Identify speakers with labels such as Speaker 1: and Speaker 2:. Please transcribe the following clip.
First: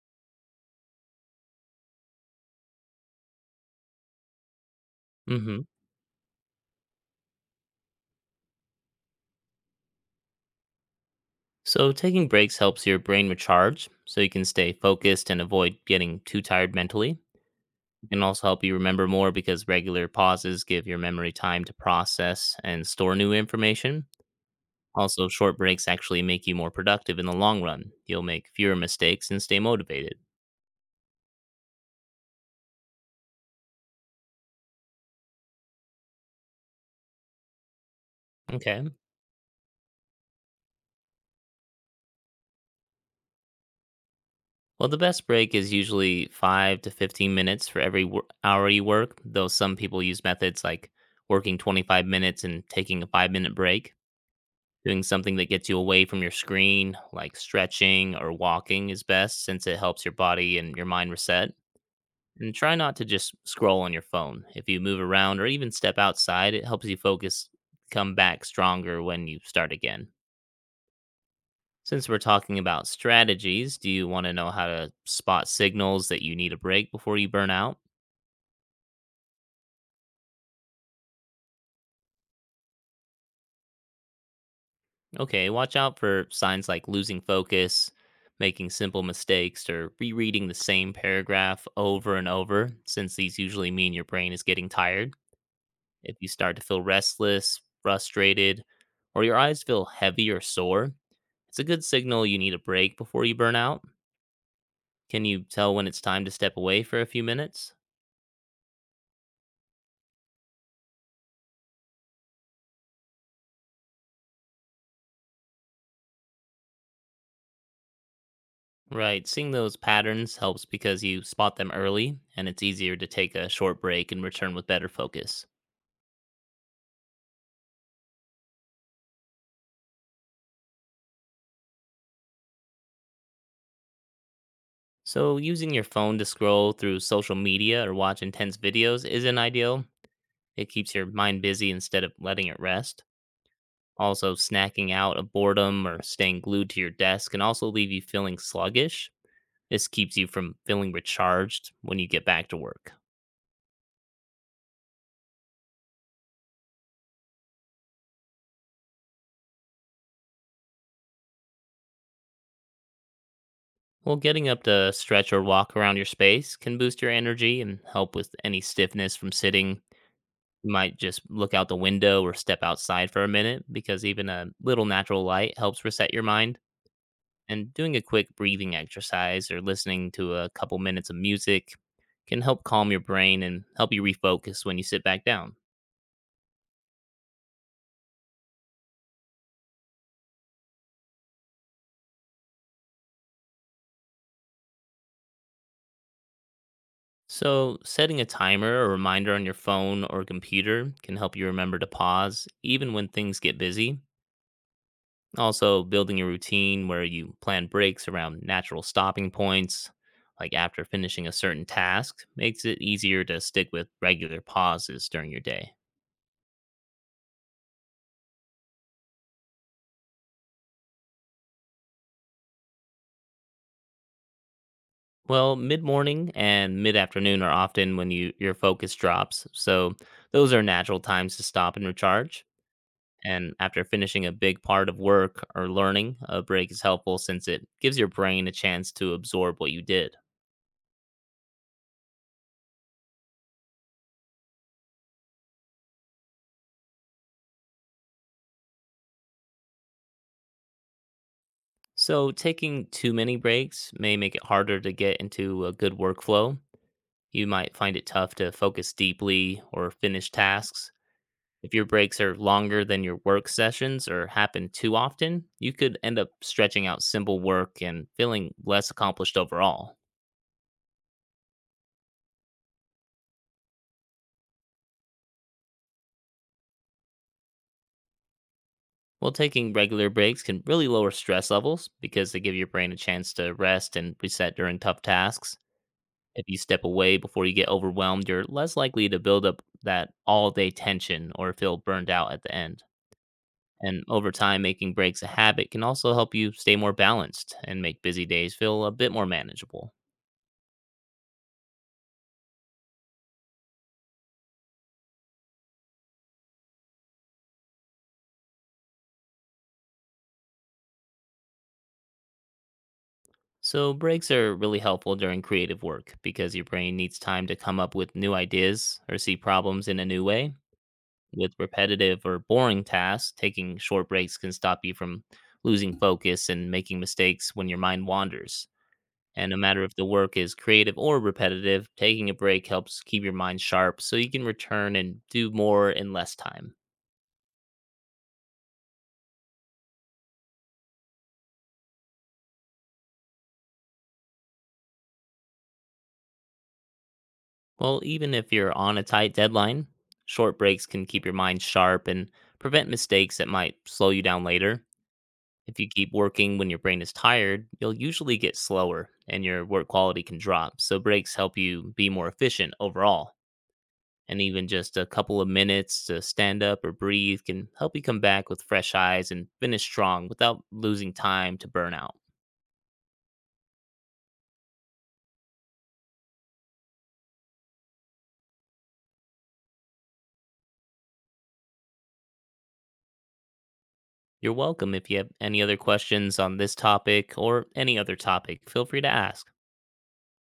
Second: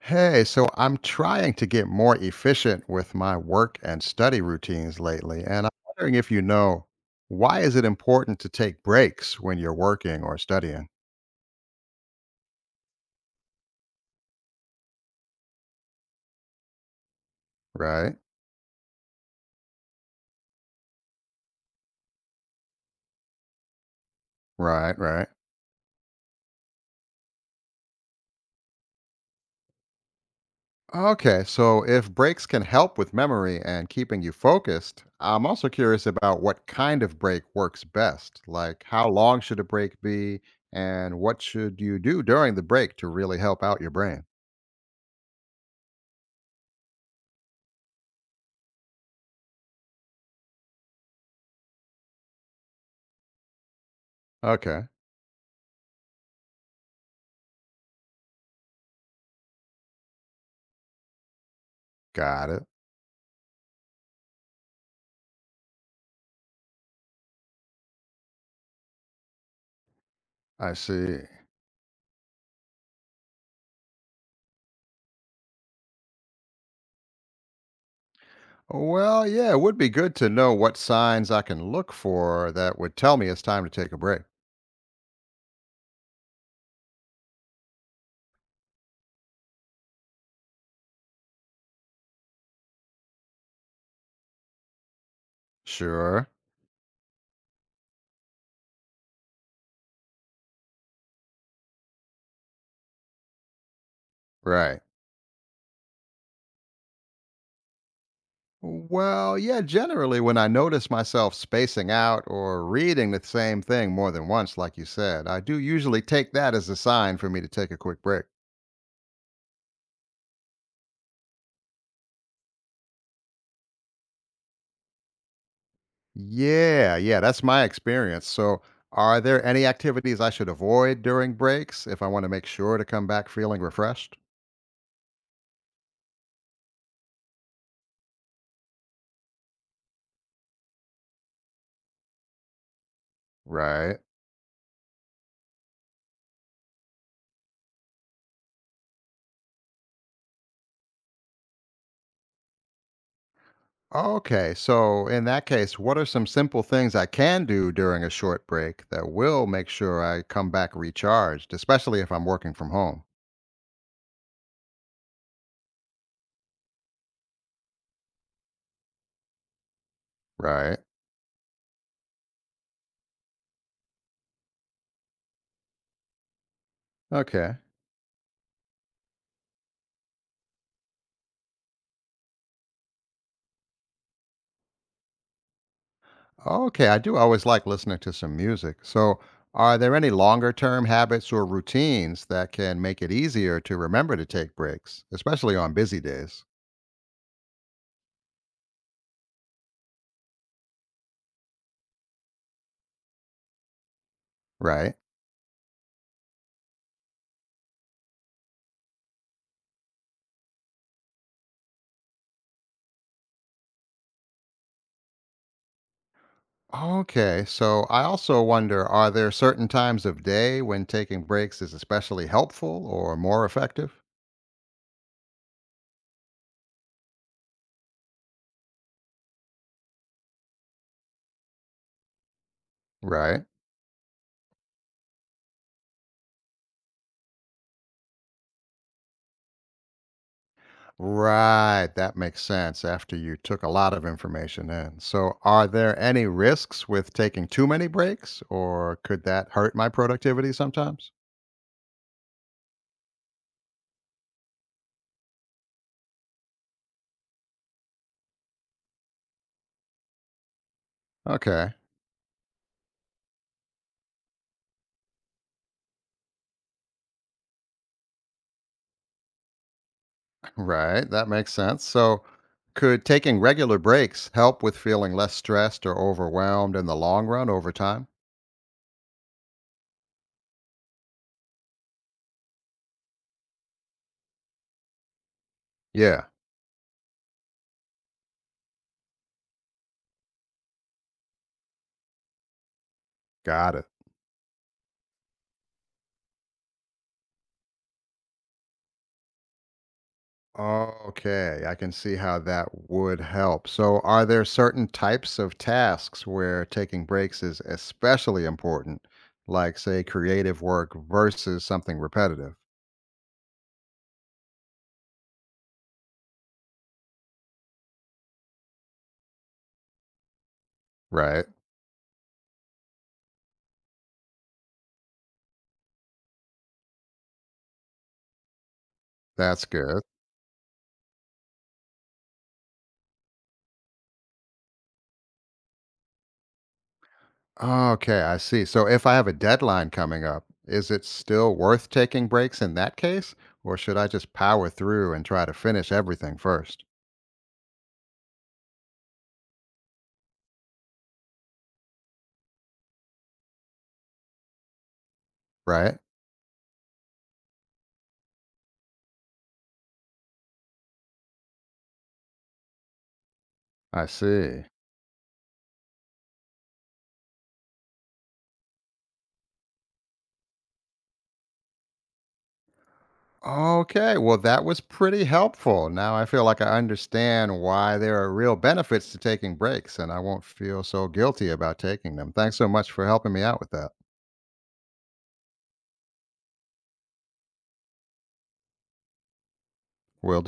Speaker 1: Hey, so I'm trying to get more efficient with my work and study routines lately,
Speaker 2: hmm
Speaker 1: and I'm wondering if you know why is it important to take breaks when you're working or studying?
Speaker 2: So, taking breaks helps your brain recharge so you can stay focused and avoid getting too tired mentally. It
Speaker 1: Right,
Speaker 2: can also help you remember more because regular pauses give your memory time to process and store new information.
Speaker 1: right,
Speaker 2: Also,
Speaker 1: right.
Speaker 2: short breaks actually make you more productive in the long run. You'll make fewer mistakes and stay motivated.
Speaker 1: Okay, so if breaks can help with memory and keeping you focused, I'm also curious about what kind of break works best. Like,
Speaker 2: Okay.
Speaker 1: how long should a break be, and what should you do during the break to really help out your brain?
Speaker 2: Well, the best break is usually 5 to 15 minutes for every hour you work, though some people use methods like working 25 minutes and taking a 5-minute break.
Speaker 1: Okay,
Speaker 2: Doing something that gets you away from your screen, like stretching or walking, is best since it helps your body and your mind reset.
Speaker 1: got
Speaker 2: And
Speaker 1: it.
Speaker 2: try not to just scroll on your phone. If you move around or even step outside, it helps you focus, come back stronger when you start again.
Speaker 1: I see.
Speaker 2: Since we're talking about strategies, do you want to know how to spot signals that you need a break before you burn out?
Speaker 1: Well, yeah, it would be good to know what signs I can look for that would tell me it's time to take a break.
Speaker 2: Okay, watch out for signs like losing focus, making simple mistakes, or rereading the same paragraph over and over, since these usually mean your brain is getting tired. If you
Speaker 1: Sure.
Speaker 2: start to feel restless, frustrated, or your eyes feel heavy or sore, it's a good signal you need a break before you burn out.
Speaker 1: Right.
Speaker 2: Can you tell when it's time to step away for a few minutes?
Speaker 1: Well, yeah, generally when I notice myself spacing out or reading the same thing more than once, like you said, I do usually take that as a sign for me to take a quick break.
Speaker 2: Right, seeing those patterns helps because you spot them early, and it's easier to take a short break and return with better focus.
Speaker 1: Yeah, yeah, that's my experience. So, are there any activities I should avoid during breaks if I want to make sure to come back feeling refreshed?
Speaker 2: So, using your phone to scroll through social media or watch intense videos isn't ideal. It keeps your mind busy instead of letting it rest.
Speaker 1: Right.
Speaker 2: Also, snacking out of boredom or staying glued to your desk can also leave you feeling sluggish. This keeps you from feeling recharged when you get back to work.
Speaker 1: Okay, so in that case, what are some simple things I can do during a short break that will make sure I come back recharged, especially if I'm working from home?
Speaker 2: Well, getting up to stretch or walk around your space can boost your energy and help with any stiffness from sitting. You
Speaker 1: Right.
Speaker 2: might just look out the window or step outside for a minute, because even a little natural light helps reset your mind.
Speaker 1: Okay.
Speaker 2: And doing a quick breathing exercise or listening to a couple minutes of music can help calm your brain and help you refocus when you sit back down.
Speaker 1: Okay, I do always like listening to some music. So, are there any longer term habits or routines that can make it easier to remember to take breaks, especially on busy days?
Speaker 2: So, setting a timer or reminder on your phone or computer can help you remember to pause even when things get busy.
Speaker 1: Right.
Speaker 2: Also, building a routine where you plan breaks around natural stopping points, like after finishing a certain task, makes it easier to stick with regular pauses during your day.
Speaker 1: Okay, so I also wonder, are there certain times of day when taking breaks is especially helpful or more effective?
Speaker 2: Well, mid morning and mid afternoon are often when your focus drops, so those are natural times to stop and recharge.
Speaker 1: Right.
Speaker 2: And after finishing a big part of work or learning, a break is helpful since it gives your brain a chance to absorb what you did.
Speaker 1: Right, that makes sense after you took a lot of information in. So, are there any risks with taking too many breaks, or could that hurt my productivity sometimes?
Speaker 2: So, taking too many breaks may make it harder to get into a good workflow. You might find it tough to focus deeply or finish tasks.
Speaker 1: Okay,
Speaker 2: If your breaks are longer than your work sessions or happen too often, you could end up stretching out simple work and feeling less accomplished overall.
Speaker 1: right, that makes sense. So, could taking regular breaks help with feeling less stressed or overwhelmed in the long run over time?
Speaker 2: While taking regular breaks can really lower stress levels because they give your brain a chance to rest and reset during tough tasks.
Speaker 1: Yeah,
Speaker 2: If you step away before you get overwhelmed, you're less likely to build up that all day tension or feel burned out at the end.
Speaker 1: got it.
Speaker 2: And over time, making breaks a habit can also help you stay more balanced and make busy days feel a bit more manageable.
Speaker 1: Okay, I can see how that would help. So, are there certain types of tasks where taking breaks is especially important, like, say, creative work versus something repetitive?
Speaker 2: So, breaks are really helpful during creative work because your brain needs time to come up with new ideas or see problems in a new way.
Speaker 1: Right,
Speaker 2: With repetitive or boring tasks, taking short breaks can stop you from losing focus and making mistakes when your mind wanders. And no
Speaker 1: that's
Speaker 2: matter if
Speaker 1: good.
Speaker 2: the work is creative or repetitive, taking a break helps keep your mind sharp so you can return and do more in less time.
Speaker 1: Okay, I see. So, if I have a deadline coming up, is it still worth taking breaks in that case, or should I just power through and try to finish everything first?
Speaker 2: Well, even if you're on a tight deadline, short breaks can keep your mind sharp and prevent mistakes that might slow you down later. If you
Speaker 1: Right,
Speaker 2: keep working when your brain is tired, you'll usually get slower and your work quality can drop. So, breaks help you be more efficient overall.
Speaker 1: I
Speaker 2: And
Speaker 1: see.
Speaker 2: even just a couple of minutes to stand up or breathe can help you come back with fresh eyes and finish strong without losing time to burnout.
Speaker 1: Okay, well, that was pretty helpful. Now I feel like I understand why there are real benefits to taking breaks, and I won't feel so guilty about taking them. Thanks so much for helping me out with that.
Speaker 2: You're welcome. If you have any other questions on this topic or any other topic, feel free to ask.
Speaker 1: We'll